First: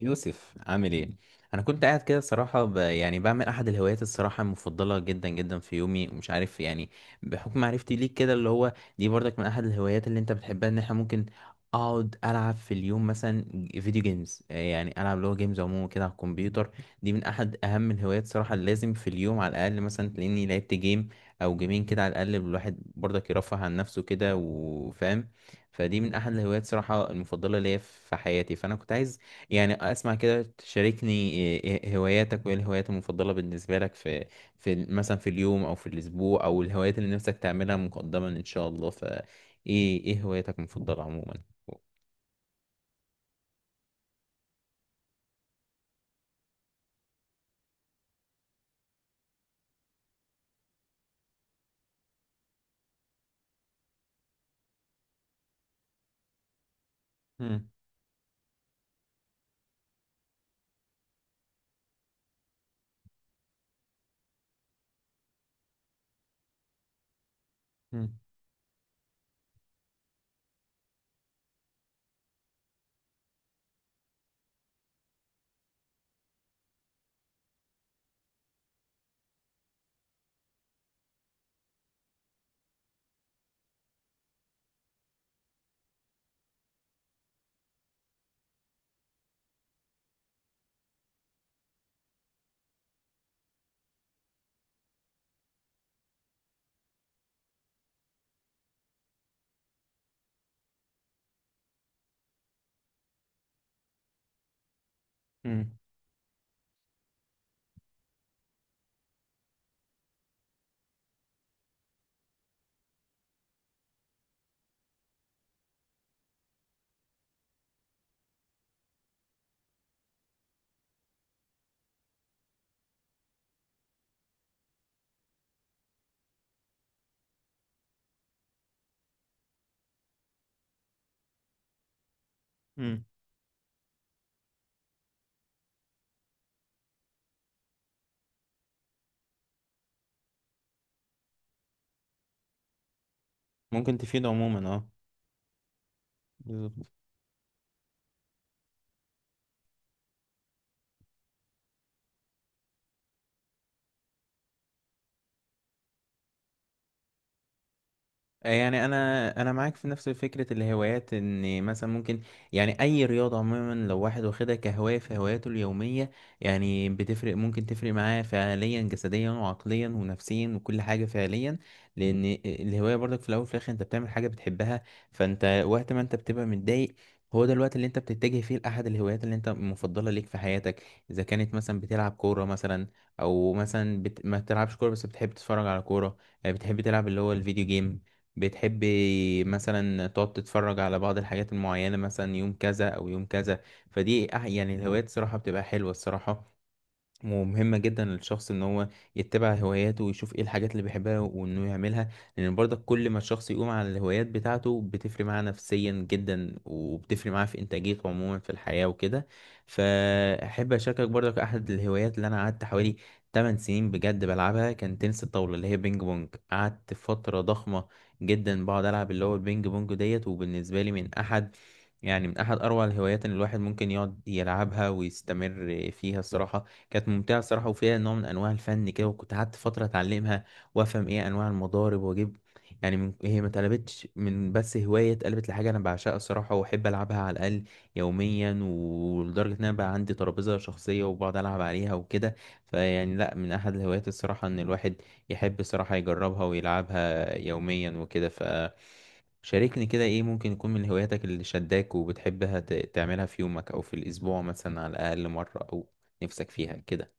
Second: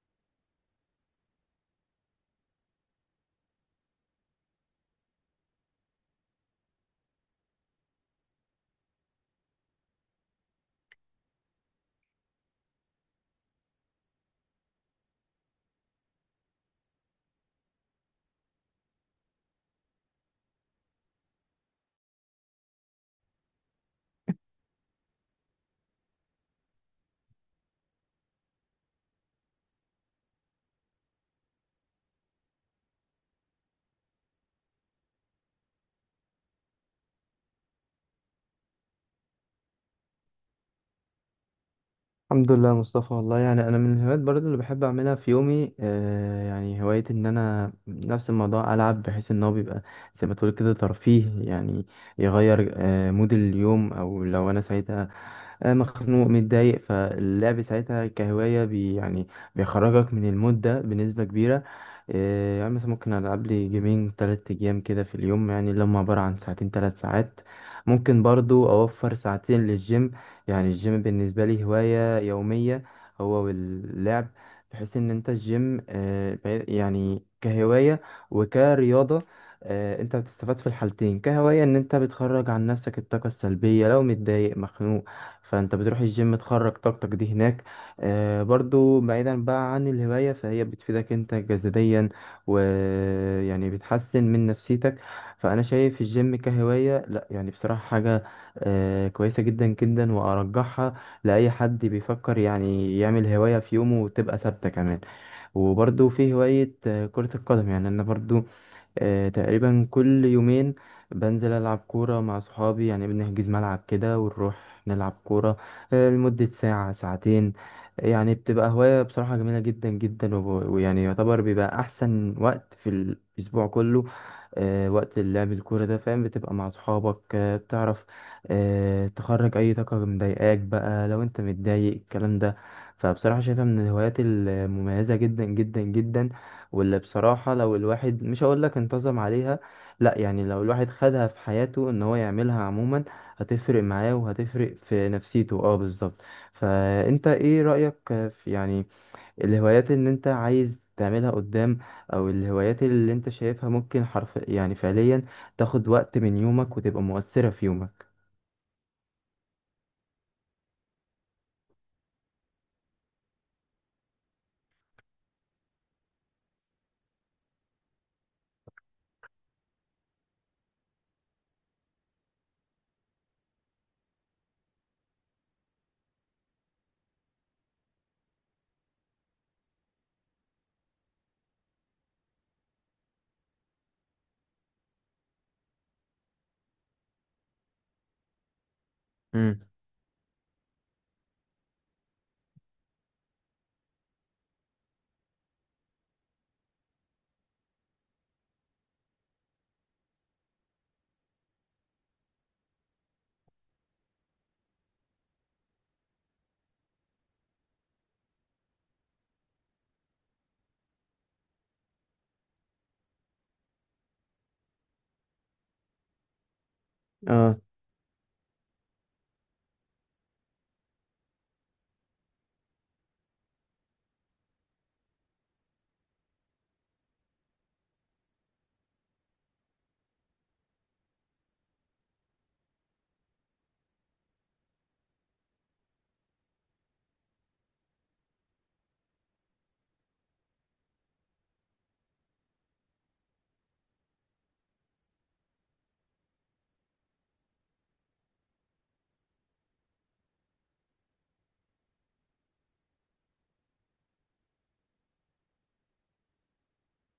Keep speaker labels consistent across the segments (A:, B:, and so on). A: يوسف عامل ايه؟ انا كنت قاعد كده الصراحه ب... يعني بعمل احد الهوايات الصراحه المفضله جدا جدا في يومي ومش عارف يعني بحكم معرفتي ليك كده اللي هو دي برضك من احد الهوايات اللي انت بتحبها ان احنا ممكن اقعد العب في اليوم مثلا فيديو جيمز. آه، يعني العب اللي هو جيمز عموما كده على الكمبيوتر. دي من احد اهم الهوايات صراحه اللي لازم في اليوم على الاقل مثلا تلاقيني لعبت جيم او جيمين كده. على الاقل الواحد برضك يرفه عن نفسه كده وفاهم. فدي من احد الهوايات صراحه المفضله ليا في حياتي. فانا كنت عايز يعني اسمع كده، تشاركني إيه هواياتك وايه الهوايات المفضلة بالنسبة لك في في ال- مثلا في اليوم او في الاسبوع، او الهوايات اللي نفسك تعملها مقدما ان شاء الله. فايه ايه هواياتك المفضلة عموما؟
B: الحمد لله يا مصطفى، والله يعني انا من الهوايات برضو اللي بحب اعملها في يومي يعني هواية ان انا نفس الموضوع العب، بحيث ان هو بيبقى زي ما تقول كده ترفيه يعني، يغير مود اليوم، او لو انا سعيد مخنوق متضايق، فاللعب
A: مم.
B: ساعتها كهواية بي يعني بيخرجك من المود ده بنسبة كبيرة. يعني مثلا ممكن ألعب لي جيمين تلات أيام كده في اليوم، يعني اللي هم عبارة عن ساعتين تلات ساعات،
A: مم.
B: ممكن برضو أوفر ساعتين للجيم. يعني الجيم بالنسبة لي هواية يومية هو واللعب، بحيث إن أنت الجيم يعني كهواية وكرياضة. انت بتستفاد في الحالتين، كهواية ان انت بتخرج عن نفسك الطاقة السلبية لو متضايق مخنوق، فانت بتروح الجيم تخرج طاقتك دي هناك. آه برضو بعيدا بقى عن الهواية، فهي بتفيدك انت جسديا ويعني بتحسن من نفسيتك. فانا شايف الجيم كهواية، لا يعني بصراحة حاجة كويسة جدا جدا، وارجحها لاي حد بيفكر يعني يعمل هواية في يومه وتبقى ثابتة كمان.
A: مم.
B: وبرضو في هواية كرة القدم. يعني انا برضو تقريبا كل يومين بنزل ألعب كورة مع صحابي، يعني بنحجز ملعب كده ونروح نلعب كورة لمدة ساعة ساعتين. يعني بتبقى هواية بصراحة جميلة جدا جدا، ويعني يعتبر بيبقى أحسن وقت في الأسبوع كله وقت اللعب الكورة ده، فاهم؟ بتبقى مع صحابك بتعرف تخرج أي طاقة مضايقاك بقى لو أنت متضايق، الكلام ده.
A: مم.
B: فبصراحة شايفها من الهوايات المميزة جدا جدا جدا، واللي بصراحة لو الواحد مش هقول لك انتظم عليها، لا، يعني لو الواحد خدها في حياته ان هو يعملها عموما هتفرق
A: ممكن
B: معاه،
A: تفيد عموما،
B: وهتفرق
A: اه
B: في نفسيته، اه بالظبط.
A: بالظبط.
B: فانت ايه رأيك في يعني الهوايات اللي انت عايز تعملها قدام، او الهوايات اللي انت شايفها ممكن حرف يعني فعليا تاخد وقت من يومك وتبقى مؤثرة في يومك؟
A: يعني انا معاك في نفس فكره الهوايات، ان مثلا ممكن يعني اي رياضه عموما لو واحد واخدها كهوايه في هواياته اليوميه يعني بتفرق، ممكن تفرق معاه فعليا جسديا وعقليا ونفسيا وكل حاجه فعليا. لان الهوايه برضك في الاول وفي الاخر انت بتعمل حاجه بتحبها. فانت وقت ما انت بتبقى متضايق هو ده الوقت اللي انت بتتجه فيه لاحد الهوايات اللي انت مفضله ليك في حياتك. اذا كانت مثلا بتلعب كوره مثلا، او مثلا ما بتلعبش كوره بس بتحب تتفرج على كوره. آه، بتحب تلعب اللي هو الفيديو جيم، بتحبي
B: امم
A: مثلا تقعد تتفرج على بعض الحاجات المعينة مثلا يوم كذا أو يوم كذا. فدي الهوايات صراحة بتبقى حلوة الصراحة، ومهمة جدا للشخص ان هو يتبع هواياته ويشوف ايه الحاجات اللي بيحبها وانه يعملها. لان برضك كل ما الشخص يقوم على الهوايات بتاعته بتفرق معاه نفسيا جدا، وبتفرق معاه في انتاجيته عموما في الحياة وكده. فاحب اشاركك برضك احد الهوايات اللي انا قعدت حوالي 8 سنين بجد بلعبها، كان تنس الطاولة اللي هي بينج بونج. قعدت فترة
B: اه،
A: ضخمة جدا بقعد العب اللي هو البينج بونج ديت، وبالنسبة لي من احد يعني من احد اروع الهوايات ان الواحد ممكن يقعد يلعبها ويستمر فيها الصراحة. كانت ممتعة الصراحة، وفيها نوع من أنواع الفن كده. وكنت قعدت فترة أتعلمها وأفهم إيه أنواع المضارب وأجيب. يعني هي ما اتقلبتش من بس هواية، اتقلبت لحاجة أنا بعشقها الصراحة وأحب ألعبها على الأقل يوميا. ولدرجة إن أنا بقى عندي ترابيزة شخصية وبقعد ألعب عليها وكده. فيعني لأ، من أحد الهوايات الصراحة إن الواحد يحب الصراحة يجربها ويلعبها يوميا وكده. فشاركني كده إيه ممكن يكون من هواياتك اللي شداك وبتحبها تعملها في يومك أو في الأسبوع مثلا على الأقل مرة، أو نفسك فيها كده.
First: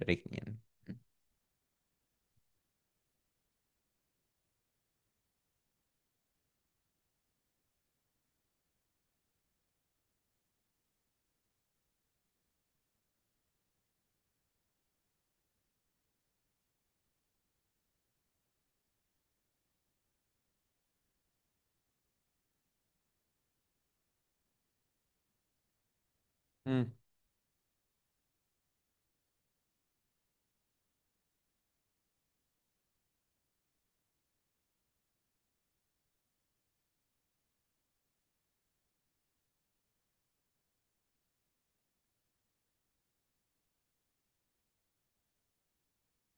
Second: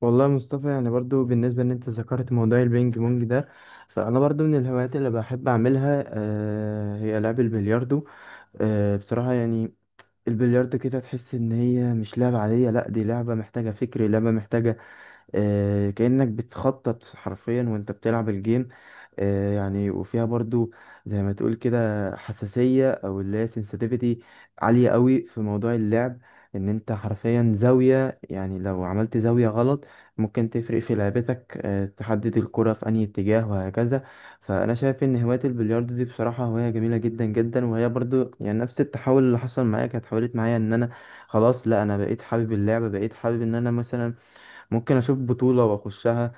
B: والله يا
A: يعني.
B: مصطفى، يعني برضو بالنسبة ان انت ذكرت موضوع البينج بونج ده، فانا برضو من الهوايات اللي بحب اعملها هي لعب البلياردو. بصراحة يعني البلياردو كده تحس ان هي مش لعبة عادية، لا دي لعبة محتاجة فكر، لعبة محتاجة كأنك بتخطط حرفيا وانت بتلعب الجيم. يعني وفيها برضو زي ما تقول كده حساسية، او اللي هي sensitivity عالية قوي في موضوع اللعب. ان
A: مم.
B: انت حرفيا زاوية، يعني لو عملت زاوية غلط ممكن تفرق في لعبتك، تحدد الكرة في أي اتجاه وهكذا. فأنا شايف إن هواية البلياردو دي بصراحة هواية جميلة جدا جدا، وهي برضو يعني نفس التحول اللي حصل معايا، كانت حولت معايا إن أنا خلاص، لا أنا بقيت حابب اللعبة، بقيت حابب إن أنا مثلا ممكن اشوف بطولة واخشها.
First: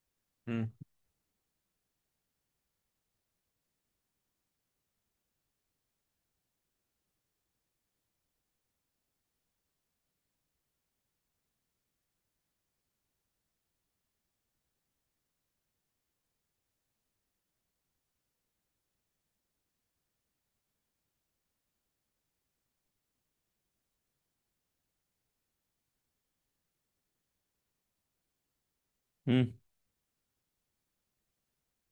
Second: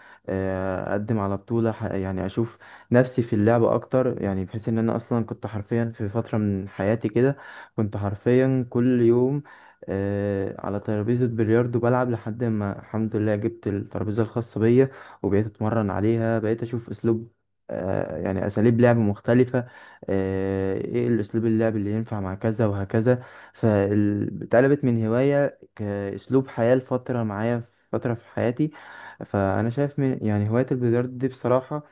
A: مم.
B: اقدم على بطولة، يعني اشوف نفسي في اللعب اكتر، يعني بحيث ان انا اصلا كنت حرفيا في فترة من حياتي كده، كنت حرفيا كل يوم على ترابيزة بلياردو بلعب، لحد ما الحمد لله جبت الترابيزة الخاصة بيا، وبقيت اتمرن عليها، بقيت اشوف اسلوب، يعني اساليب لعب مختلفة، ايه الاسلوب اللعب اللي ينفع مع كذا وهكذا. فاتقلبت من هواية كأسلوب حياة لفترة معايا، فترة في حياتي.
A: مم.
B: فأنا شايف من يعني هواية البلياردو دي بصراحة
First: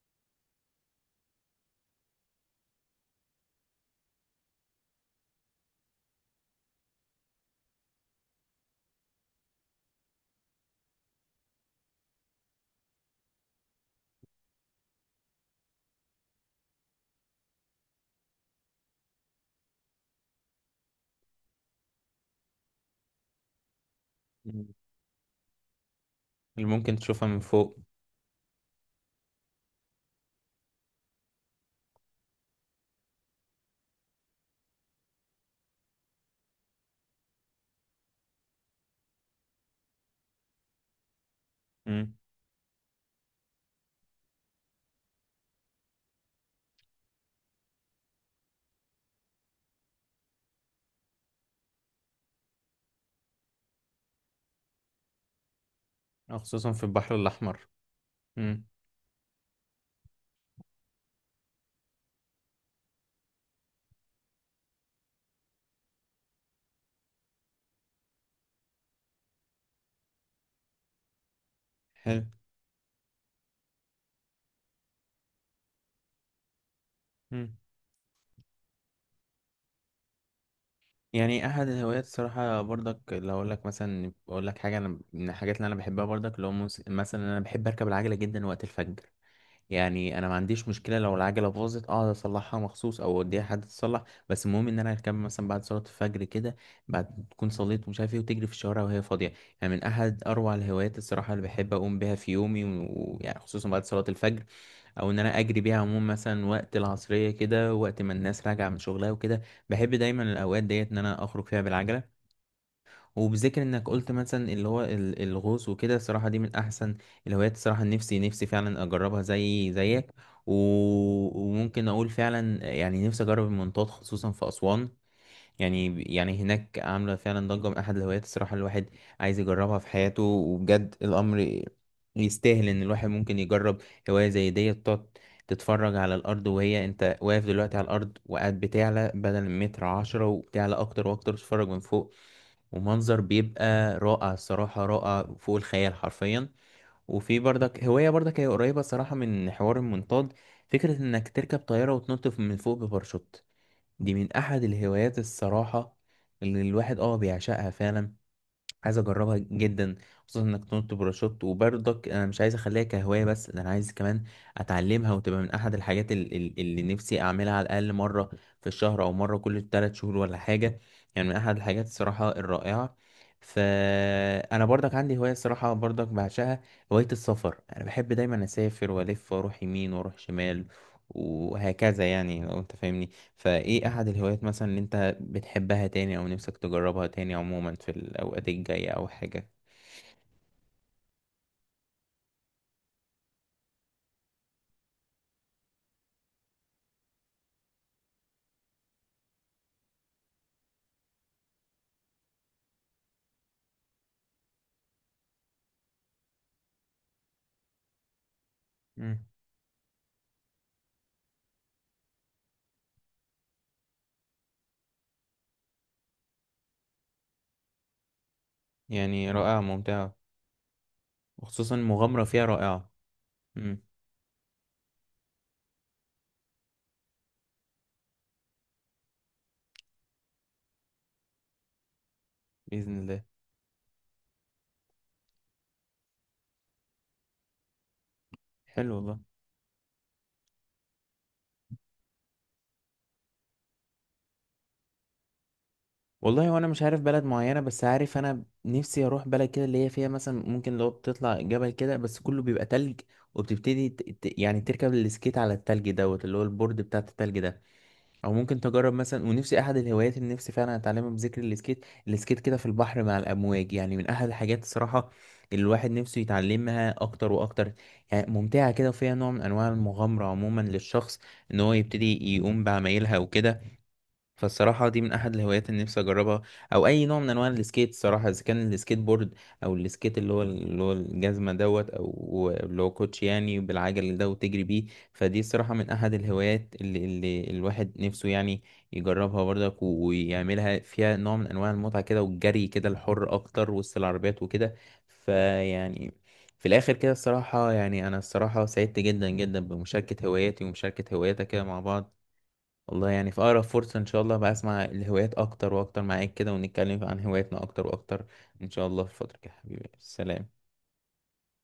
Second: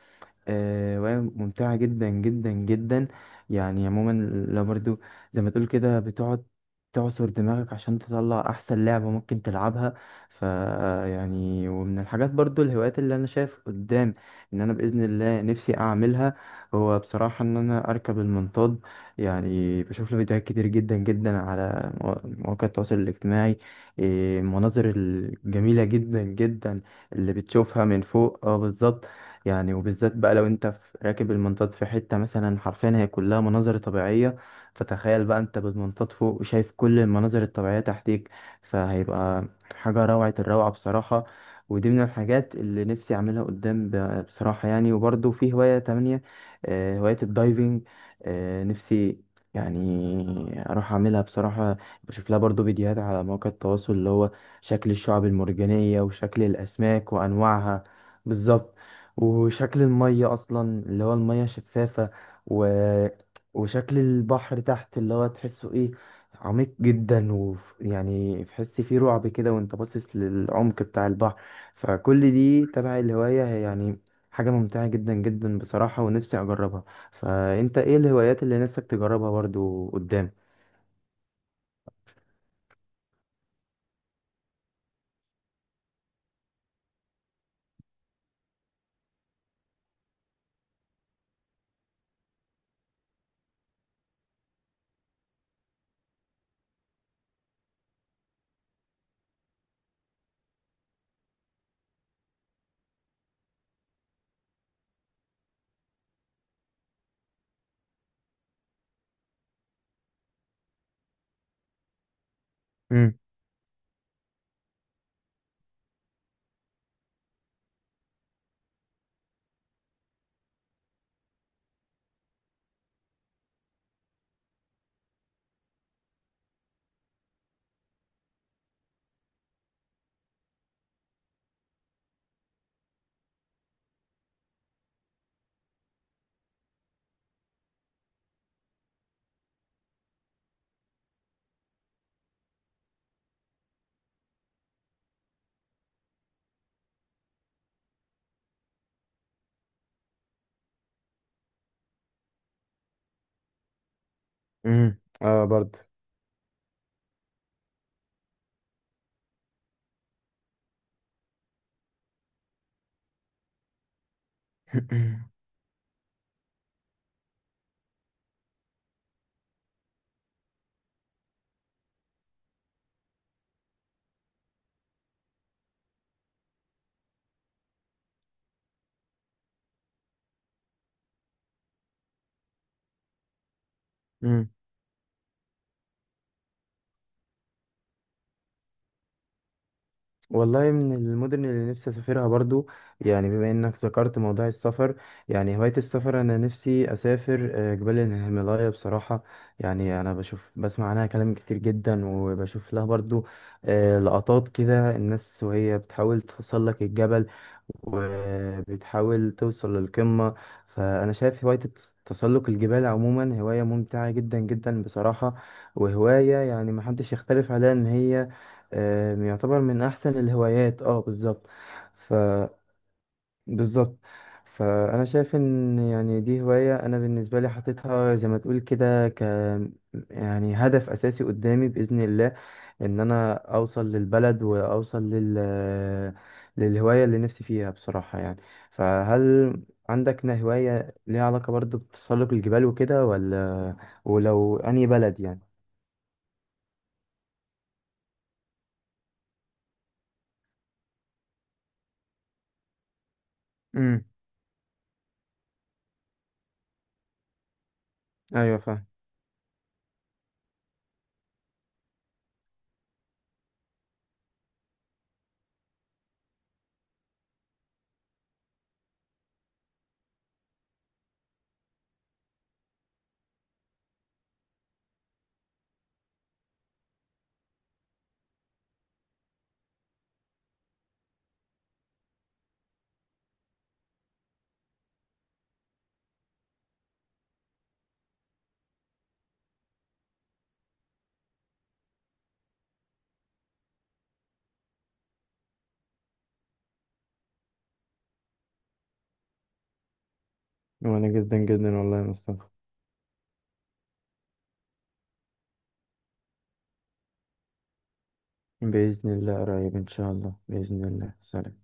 B: وهي ممتعة جدا جدا جدا. يعني عموما لو برضو زي ما تقول كده بتقعد تعصر دماغك عشان تطلع أحسن لعبة ممكن تلعبها. ف يعني ومن الحاجات برضو الهوايات اللي أنا شايف قدام إن أنا بإذن الله نفسي أعملها، هو بصراحة إن أنا أركب المنطاد. يعني بشوف له فيديوهات كتير جدا جدا على مواقع التواصل الاجتماعي. إيه،
A: مم.
B: المناظر الجميلة جدا
A: اللي
B: جدا
A: ممكن تشوفها
B: اللي
A: من فوق.
B: بتشوفها من فوق، اه بالظبط. يعني وبالذات بقى لو انت راكب المنطاد في حتة مثلا حرفيا هي كلها مناظر طبيعية، فتخيل بقى انت بالمنطاد فوق شايف كل المناظر الطبيعية تحتيك، فهيبقى حاجة روعة الروعة بصراحة. ودي من
A: مم.
B: الحاجات اللي نفسي اعملها قدام، بصراحة يعني. وبرضه في هواية تانية هواية الدايفنج. نفسي يعني اروح اعملها بصراحة، بشوف لها برضه فيديوهات على مواقع التواصل، اللي هو شكل الشعب المرجانية،
A: أو
B: وشكل
A: خصوصا في
B: الاسماك
A: البحر الأحمر.
B: وانواعها،
A: مم.
B: بالظبط، وشكل المية أصلا، اللي هو المية شفافة، و... وشكل البحر تحت، اللي هو تحسه إيه، عميق جدا، ويعني تحس فيه رعب كده وأنت باصص للعمق بتاع البحر. فكل
A: حلو.
B: دي تبع الهواية، هي يعني حاجة ممتعة جدا جدا بصراحة، ونفسي أجربها.
A: مم.
B: فأنت إيه الهوايات اللي نفسك تجربها برضو قدام؟
A: يعني أحد الهوايات الصراحة برضك، لو أقول لك مثلا أقول لك حاجة أنا من الحاجات اللي أنا بحبها برضك اللي هو مثلا أنا بحب أركب العجلة جدا وقت الفجر. يعني انا ما عنديش مشكله لو العجله باظت اقعد اصلحها مخصوص او اوديها حد يصلح، بس المهم ان انا اركبها مثلا بعد صلاه الفجر كده، بعد تكون صليت ومش عارف ايه، وتجري في الشوارع وهي فاضيه. يعني من احد اروع الهوايات الصراحه اللي بحب اقوم بيها في يومي. ويعني خصوصا بعد صلاه الفجر، او ان انا اجري بيها عموما مثلا وقت العصريه كده، وقت ما الناس راجعه من شغلها وكده. بحب دايما الاوقات ديت ان انا اخرج فيها بالعجله.
B: امم
A: وبذكر انك قلت مثلا اللي هو الغوص وكده، الصراحه دي من احسن الهوايات الصراحه. نفسي فعلا اجربها زي زيك. و... وممكن اقول فعلا يعني نفسي اجرب المنطاد خصوصا في اسوان. يعني هناك عامله فعلا ضجه، من احد الهوايات الصراحه الواحد عايز يجربها في حياته. وبجد الامر يستاهل ان الواحد ممكن يجرب هوايه زي ديت، تقعد تتفرج على الارض وهي انت واقف دلوقتي على الارض، وقاعد بتعلى بدل متر عشرة وبتعلى اكتر واكتر تتفرج من فوق. ومنظر بيبقى رائع الصراحة، رائع فوق الخيال حرفيا. وفي برضك هواية برضك هي قريبة صراحة من حوار المنطاد، فكرة انك تركب طيارة وتنط من فوق بباراشوت. دي من احد
B: امم
A: الهوايات
B: اه برضه.
A: الصراحة اللي الواحد اه بيعشقها فعلا، عايز اجربها جدا. خصوصا انك تنط باراشوت. وبرضك انا مش عايز اخليها كهوايه بس، ده انا عايز كمان اتعلمها وتبقى من احد الحاجات اللي نفسي اعملها على الاقل مره في الشهر، او مره كل 3 شهور ولا حاجه. يعني من احد الحاجات الصراحه الرائعه. فانا برضك عندي هوايه الصراحه برضك بعشقها، هوايه السفر. انا بحب دايما اسافر، والف واروح يمين واروح شمال وهكذا، يعني لو انت فاهمني. فايه احد الهوايات
B: مم.
A: مثلا اللي انت بتحبها تاني، أو نفسك تجربها تاني عموما في الأوقات الجاية أو حاجة؟
B: والله من المدن اللي نفسي اسافرها برضو، يعني بما انك ذكرت موضوع السفر، يعني هواية السفر انا نفسي اسافر جبال الهيمالايا بصراحة. يعني انا بشوف بسمع عنها كلام كتير جدا، وبشوف لها برضو لقطات كده الناس وهي بتحاول تتسلق الجبل،
A: مم.
B: وبتحاول توصل للقمة. فأنا شايف هواية تسلق الجبال عموما هواية ممتعة جدا جدا بصراحة، وهواية يعني محدش يختلف عليها إن هي
A: يعني
B: يعتبر
A: رائعة
B: من احسن
A: ممتعة،
B: الهوايات، اه بالظبط.
A: وخصوصا
B: ف
A: المغامرة فيها رائعة. مم.
B: بالظبط. فانا شايف ان يعني دي هواية انا بالنسبة لي حاططها زي ما تقول كده يعني هدف اساسي قدامي باذن الله
A: بإذن
B: ان
A: الله.
B: انا اوصل للبلد، واوصل للهواية اللي نفسي فيها بصراحة يعني.
A: حلو والله.
B: فهل عندك هواية ليها علاقة برضو بتسلق الجبال وكده، ولا؟ ولو انهي بلد يعني؟
A: والله وأنا مش عارف بلد معينة، بس عارف أنا نفسي أروح بلد كده اللي هي فيها مثلا ممكن لو بتطلع جبل كده بس كله بيبقى تلج، وبتبتدي
B: امم
A: يعني تركب السكيت على التلج دوت اللي هو البورد بتاع التلج ده. او
B: ايوه
A: ممكن
B: فاهم.
A: تجرب مثلا، ونفسي احد الهوايات اللي نفسي فعلا اتعلمها بذكر السكيت، السكيت كده في البحر مع الامواج، يعني من احد الحاجات الصراحه اللي الواحد نفسه يتعلمها اكتر واكتر. يعني ممتعه كده وفيها نوع من انواع المغامره عموما للشخص ان هو يبتدي يقوم بعمايلها وكده. فالصراحة دي من أحد الهوايات اللي نفسي أجربها، أو أي نوع من أنواع السكيت الصراحة، إذا كان السكيت بورد أو السكيت اللي هو اللي هو الجزمة دوت أو اللي هو كوتش يعني بالعجل ده وتجري بيه. فدي الصراحة من أحد الهوايات اللي الواحد نفسه يعني يجربها برضك ويعملها، فيها نوع من أنواع المتعة كده، والجري كده الحر أكتر وسط العربيات وكده. فيعني في الآخر كده الصراحة، يعني أنا الصراحة سعدت جدا جدا بمشاركة هواياتي
B: وانا
A: ومشاركة
B: جدا
A: هواياتك كده
B: جدا،
A: مع
B: والله يا
A: بعض.
B: مصطفى.
A: والله يعني في أقرب فرصة إن شاء الله بقى أسمع الهوايات أكتر وأكتر معاك كده، ونتكلم عن هواياتنا أكتر وأكتر إن شاء الله
B: بإذن
A: في الفترة
B: الله،
A: الجاية.
B: قريب إن
A: حبيبي
B: شاء الله،
A: سلام.
B: بإذن الله، سلام.